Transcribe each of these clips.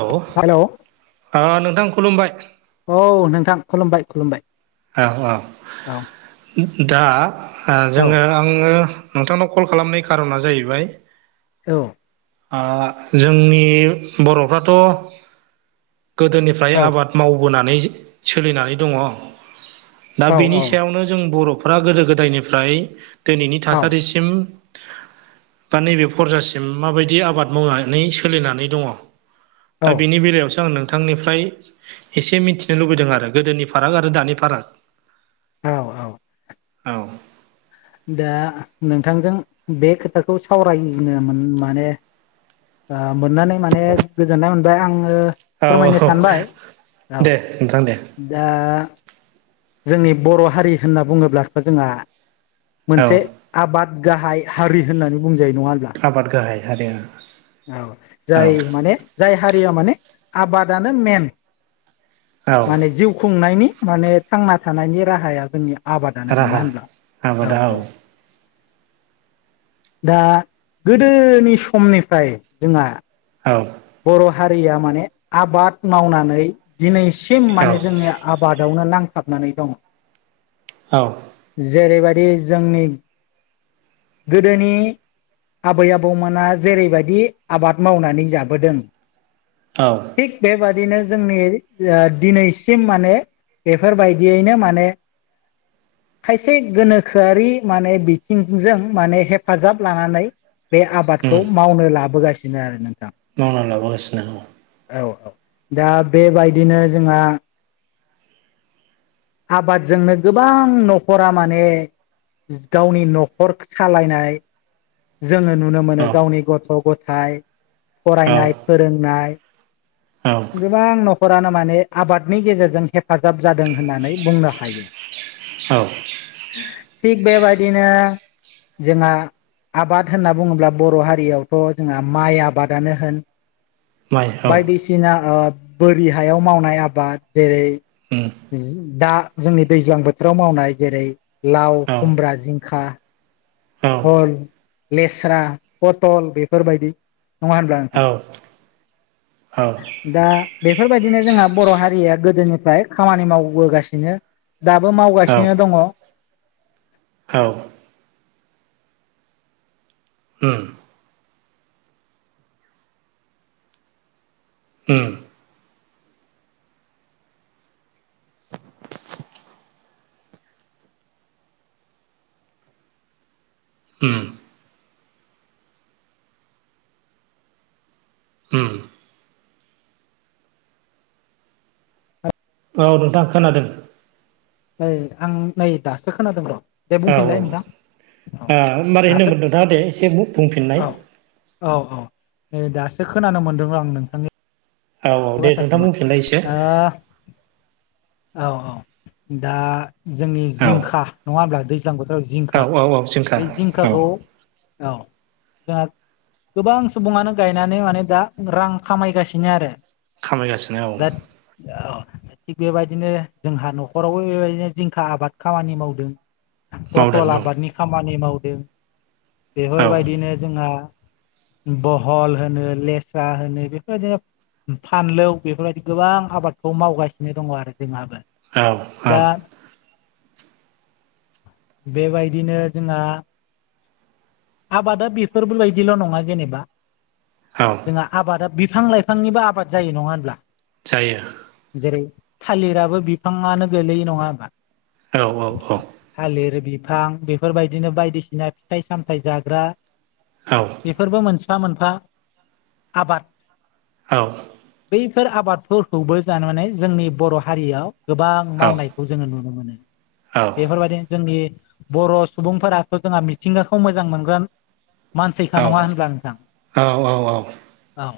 Hello ओ नोंथां खुलुमबाय औ नोंथां खुलुमबाय खुलुमबाय औ औ औ दा आ औ जोङो आङो नोंथांनाव कल खालामनाय खार'ना जाहैबाय औ आ जोंनि बर'फ्राथ' गोदोनिफ्राय औ आबाद मावबोनानै सोलिनानै दङ दा बेनि औ सायावनो जों बर'फोरा गोदो गोदायनिफ्राय दिनैनि औ थासारिसिम दा नैबे फरजासिम माबायदि आबाद मावनानै सोलिनानै दङ दा औ बेनि बेलायावसो आं नों थांनिफ्राय एसे मिथिनो लुबैदों आरो गोदोनि फाराग आरो दानि फाराग औ औ औ दा नोंथांजों बे खोथाखौ सावरायनो माने [inaudible] आ मोननानै माने गोजोननाय मोनबाय आङो औ फोरमायनो औ सानबाय औ दे नोंथां दे दा जोंनि बर' हारि होनना बुङोब्लाथ' जोंहा औ मोनसे आबाद गाहाय हारि होननानै बुंजायो नङा होनोमब्ला आरो औ जाय माने जाय हारिया माने आबादानो मेन औ माने जिउ खुंनायनि माने थांना थानायनि राहाया जोंनिया आबादानो नङा राहा होनब्ला औ औ दा गोदोनि समनिफ्राय जोंहा औ बर' हारिया माने आबाद मावनानै दिनैसिम औ माने जोङो आबाद नो नांथाबनानै दं औ जैबाय बे जोंनि गोदोनि आबै आबौमोना जेरैबायदि आबाद मावनानै जाबाय बोदों औ थिग बेबादिनो जोंनि ओ दिनैसिम माने बेफोरबायदियैनो माने खायसे गोनोखोयारि माने बिथिंजों माने हेफाजाब लानानै बे उम आबादखौ मावनो लाबोगासिनो आरो नोंथां मावना लाबोगासिनो औ औ औ दा बेबायदिनो जोंहा आबादजोंनो गोबां न'खरा माने गावनि न'खर सालायनाय जोङो नुनो औ मोनो गावनि गथ' गथायाइ फरायनाय फोरोंनाय औ गोबां न'खरानो माने आबादनि गेजेरजों हेफाजाब जादों होननानै बुंनो हायो औ थिग बेबायदिनो जोंना आबाद होनना बुङोब्ला बर' हारियावथ' जोंहा माइ आबादानो होन माइ औ बायदिसिना ओ बोरि हायाव मावनाय आबाद जेरै उम जि दा जोंनि दैज्लां बोथोराव मावनाय जेरै लाव औ खुमब्रा जिंखा औ फल लेस्रा पथल बेफोरबायदि नङा होनब्ला नोंथां औ दा बेफोरबायदिनो जोंहा बर' हारिया गोदोनि फ्राय खामानि मावबोगासिनो दाबो औ मावगासिनो दङ औ ओम ओम ओम उम औ नोंथां खोनादों ओइ आं नै दासो खोनादों र' दे औ औ बुंफिनलाय ओ नोंथां औ मारै दासो होनदोंमोन नोंथाङा दे एसे बुंफिननाय औ औ औ नै दासो खोनानो मोनदों र' आं नोंथांनि औ औ दे बाथ्राखौ नोंथां मा बुंफिलाय इसे ओ औ औ दा जोंनि औ जिंखा नङा होमब्ला दै गोजां बोथोराव औ जिंखा औ औ जिंखा बे औ जिंखाखौ औ जोंहा गोबां सुबुङानो गायनानै माने दा रां खामायगासिनो आरो खामायगासिनो औ दा औ थिग बेबायदिनो जोंहा न'खरावबो बेबायदिनो जिंखा आबाद खामानि मावदों पथल मावदों आबादनि खामानि मावदों औ बेफोरबायदिनो जोंहा बहल होनो लेस्रा होनो बेफोरबायदिनो फानलौ बेफोरबायदि गोबां आबादखौ मावगासिनो दङ' आरो जोंहाबो औ दा औ बेबायदिनो जोंहा आबादा बेफोरबोबायायदिल' नङा जेनेबा औ जोंहा आबादा बिफां लाइफांनिबो आबाद जायो नङा होनब्ला जायो जेरै थालिराबो बिफाङानो गोलैयो नङा होमबा औ औ औ फां बेफोरबायदिनो बायदिसिना फिथाइ-सामथाय जाग्रा औ बेफोरबो मोनसे मोनफा मोनफा आबाद औ बिफोर आबादफोरखौबो जानानै जोंनि बर' हारियाव गोबां मावनायखौ जोङो नुनो मोनो बेफोरबायदिनो जोंनि बर' सुबुंफोराथ' जोंहा मिथिंगाखौ मोजां मोनगोन मानसिखा औ नङा होनब्ला नोंथां औ औ औ औ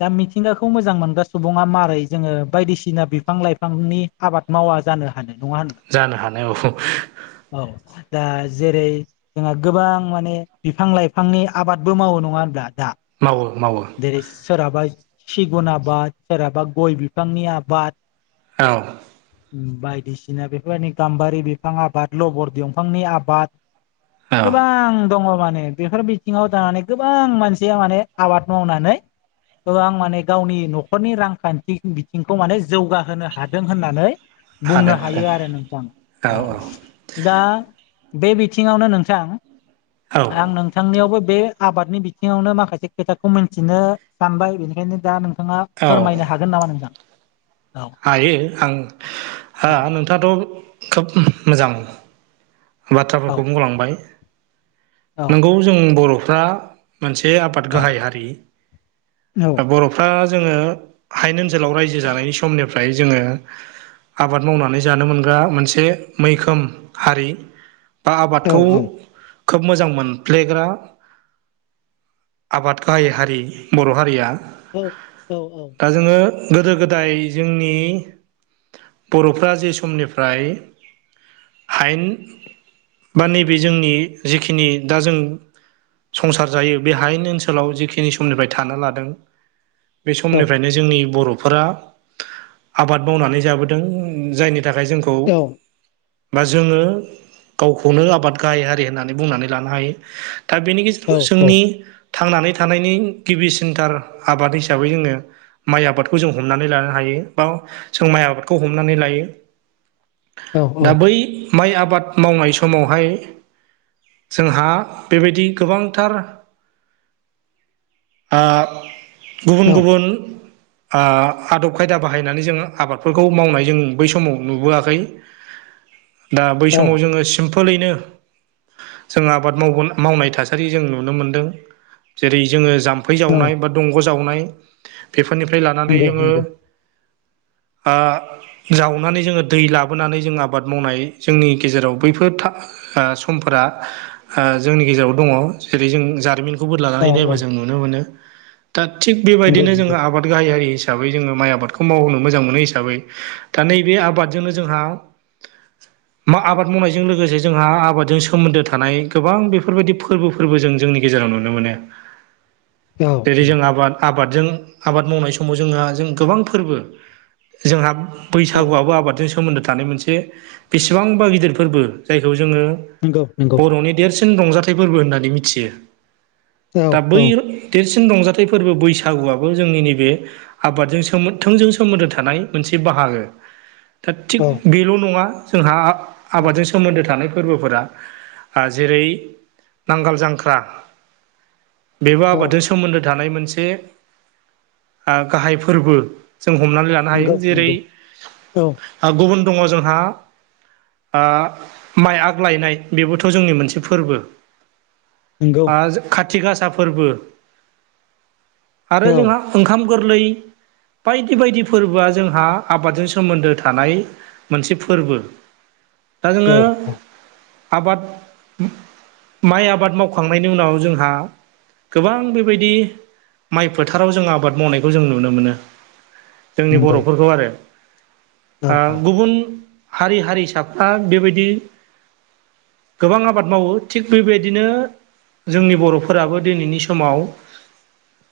दा मिथिंगाखौ मोजां मोनग्रा सुबुङा मारै जोङो बायदिसिना बिफां-लाइफांनि आबाद माव मावा जानो हानो नङा होनबा जानो हानाय औ औ दा जेरै जोंहा गोबां माने बिफां-लाइफांनि आबादबो मावो नङा होनब्ला दा मावो मावो देरै सोराबा सिगुन आबाद सोरहाबा गय बिफांनि आबाद औ बायदिसिना बेफोरबायदि गाम्बारि बिफां आबाद लबर दंफांनि आबाद औ गोबां दङ' मा ने बेफोर बिथिङाव थानानै गोबां मानसिया माने आबाद मावनानै गोबां माने गावनि न'खरनि रांखान्थि बिथिंखौ माने जौगाहोनो हादों होननानै बुंनो हादों हायो आरो नोंथां औ दा बे बिथिङावनो नों औ थां आं नोंथांनियावबो बे आबादनि बिथिङावनो माखासे खोथाखौ मोनथिनो सानबाय बेनिखायनो दा नों थाङा औ फोरमायनो हागोन नामा नोंथां? औ हायो आं औ ओ नोंथाङाथ' खोब मोजां औ बाथ्राफोरखौ बुंलांबाय औ नोंगौ जों बर'फ्रा मोनसे आबाद औ गाहाय हारि बर'फ्रा जोङो हायेन ओनसोलाव रायजो जानायनि समनिफ्राय जोङो आबाद मावनानै जानो मोनग्रा मोनसे मैखोम हारि बा औ आबादखौ खोब मोजां मोन फ्लेग्रा आबाद गाय हारि बर' हारिया औ औ औ गोदो-गोदाय जोंनि बर'फ्रा जे समनिफ्राय आयेन बा नैबे जोंनि जिखिनि दा जों संसार जायो बे हायनि ओनसोलाव जिखिनि समनिफ्राय थानो लादों बे समनिफ्रायनो जोंनि बर'फोरा आबाद मावनानै जाबोदों जायनि नि थाखाय जोंखौ बा जोङो गावखौनो आबाद गाहाय हारि होननानै बुंनानै लानो हायो दा बेनि गेजेराव जोंनि थांनानै थानायनि गिबिसिनथार आबाद हिसाबै जोङो माइ आबादखौ जों हमनानै लानो हायो बा जों माइ आबादखौ हमनानै लायो औ दा बै माइ आबाद मावनाय समावहाय जोंहा बेबायदि गोबांथार गुबुन गुबुन आदब खायदा बाहायनानै जो आबादफोरखौ मावनाय जों बै समाव नुबोआखै दा बै औ समाव जोङो सिम्पोलैनो जों आबाद मावोन मावनाय थासारि जों नुनो मोनदों जेरै जोङो ज थाम्फै जावनाय औ बा दंग' जावनाय बेफोरनिफ्राय लानानै नंगौ जोङो नंगौ जावनानै जोङो दै लाबोनानै जों आबाद मावनाय जोंनि गेजेराव बैफोर समफोरा जोंनि गेजेराव दङ जेरै जों जारिमिन खौबो औ लानानै नायबा औ जों नुनो मोनो दा थिग नंगौ बेबायदिनो जोङो नंगौ आबाद गाहायारि हिसाबै हिसाबै जोङो माइ आबादखौ मावहोनो मोजां मोनो हिसाबै दा नैबे आबादजोंनो जोंहा द [inaudible] आबाद मावनायजों लोगोसे जोंहा आबादजों सोमोन्दो थानाय गोबां बेफोरबायदि फोरबोफोरबो जों जोंनि गेजेराव जों नुनो मोनो औ जेरै जों आबाद आबादजों आबाद मावनाय समाव जोंहा जों गोबां फोरबो जोंहा औ बैसागुआबो आबादजों सोमोन्दो थानाय मोनसे बेसेबांबा गिदिर फोरबो जायखौ जोङो नंगौ नंगौ बर'नि देरसिन रंजाथाइ फोरबो होननानै मिथियो औ दा औ बै रंजाथाइ फोरबो बैसागुआबो जोंनि नैबे आबादजों थोंजों सोमोन्दो थानाय मोनसे बाह थि औ बेल' नङा जोंहा औ आबादजों सोमोन्दो थानाय फोरबोफोरा जेरै नांगाल जांख्रा बेबो औ आबादजों सोमोन्दो थानाय मोनसे गाहाय फोरबो जों हमनानै लानो हायो नंगौ जेरै नंगौ औ गुबुन दङ जोंहा माइ आगु लायनाय बेबोथ' जोंनि मोनसे फोरबो नंगौ खाथि गासा फोरबो आरो औ जोंहा ओंखाम गोरलै बायदि बायदि फोरबोआ जोंहा आबादजों सोमोन्दो थानाय मोनसे फोरबो दा औ जोङो औ आबाद माइ आबाद मावखांनायनि उनाव जोंहा गोबां बेबायदि माइ फोथाराव जों आबाद मावनायखौ जों नुनो मोनो जोंनि नंगौ बर'फोरखौ आरो औ औ गुबुन हारि हारिसाफ्रा बेबायदि गोबां आबाद मावो थिग बेबायदिनो जोंनि बर'फोराबो दिनैनि समाव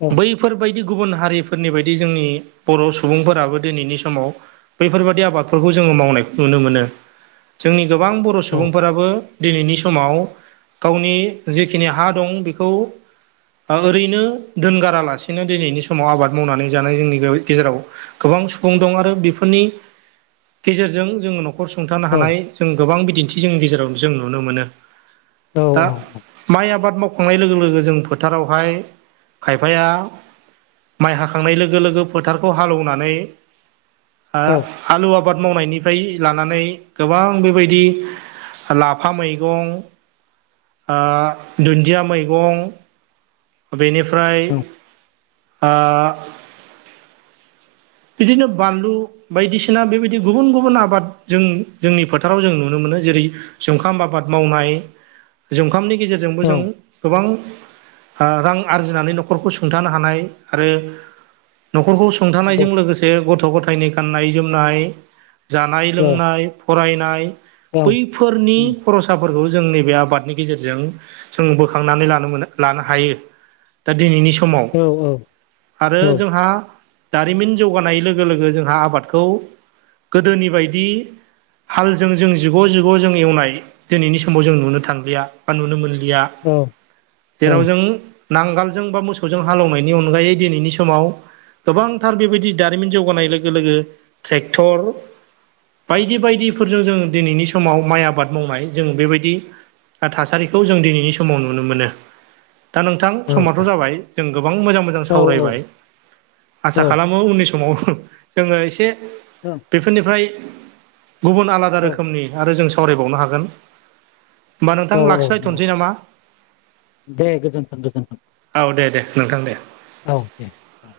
औ बैफोरबायदि बायदि गुबुन हारिफोरनि बायदि जोंनि बर' सुबुंफोराबो दिनैनि समाव बैफोरबायदि आबादफोरखौ जोङो मावनायखौ नुनो मोनो जोंनि गोबां बर' सुबुंफोराबो। दिनैनि समाव गावनि जेखिनि हा दं बेखौ। ओरैनो दोनगारालासिनो दिनैनि समाव आबाद मावनानै जानाय जोंनि गेजेराव गोबां। गोबां सुबुं दं आरो बेफोरनि गेजेरजों। जोङो न'खर सुंथानो औ हानाय जों गोबां बिदिन्थि जोंनि गेजेराव जों नुनो मोनो। औ दा माइ आबाद मावनाय। खंनाय लोगो लोगो जों फोथारावहाय खायफाया। माइ हाखांनाय लोगो लोगो फोथारखौ हालौवनानै औ आलु आबाद मावनायनि फ्राय लानानै गोबां बेबायदि लाफा मैगं दुन्दिया मैगं बेनिफ्राय नंगौ ओमफ्राय ओ। बिदिनो बानलु बायदिसिना बेबायदि गुबुन गुबुन आबाद जों जोंनि फोथाराव जों नुनो मोनो। जेरै जुंखाम आबाद मावनाय जखामनि गेजेरजोंबो जों गोबां। रां आरजिनानै न'खरखौ सोंथानो हानाय आरो। न'खरखौ सुंथानायजों लोगोसे गथ' गथायनि गाननाय जोमनाय औ औ जानाय-लोंनाय। फरायनाय बैफोरनि उम खरसाफोर जों नैबे आबादनि गेजेरजों जों बोखांनानै लानो मोन लानो हायो। दा दिनैनि समाव औ औ आरो औ जोंहा दारिमिन जौगानाय लोगो लोगो जोंहा आबादखौ गोदोनि बायदि हालजों जों जिग' जिग' जों एवनाय दिनैनि समाव जों नुनो थांलिया बा नुनो मोनलि या औ औ जेराव जों नांगोलजों बा मोसौजों हालेवनायनि अनगायै दिनैनि समाव गोबांथार बेबायदि। दारिमिन जौगानाय लोगो लोगो ट्रेक्टर बायदि बायदिफोरजों जों दिनैनि समाव माइ आबाद मावनाय जों बेबायदि। थासारिखौ जों दिनैनि समाव नुनो मोनो। दा नोंथां औ समथ' औ जाबाय जों गोबां मोजां मोजां सावरायबाय औ आसा खालामो उननि स समाव जोङो एसे बेफोरनिफ्राय गुबुन आलादा रोखोमनि आरो जों सावरायबावनो हागोन। होमबा नोंथां नंगौ लाखिबायथ'नोसै नामा? दे गोजोन्थों गोजोन्थों। औ दे दे नोंथां दे। औ दे औ।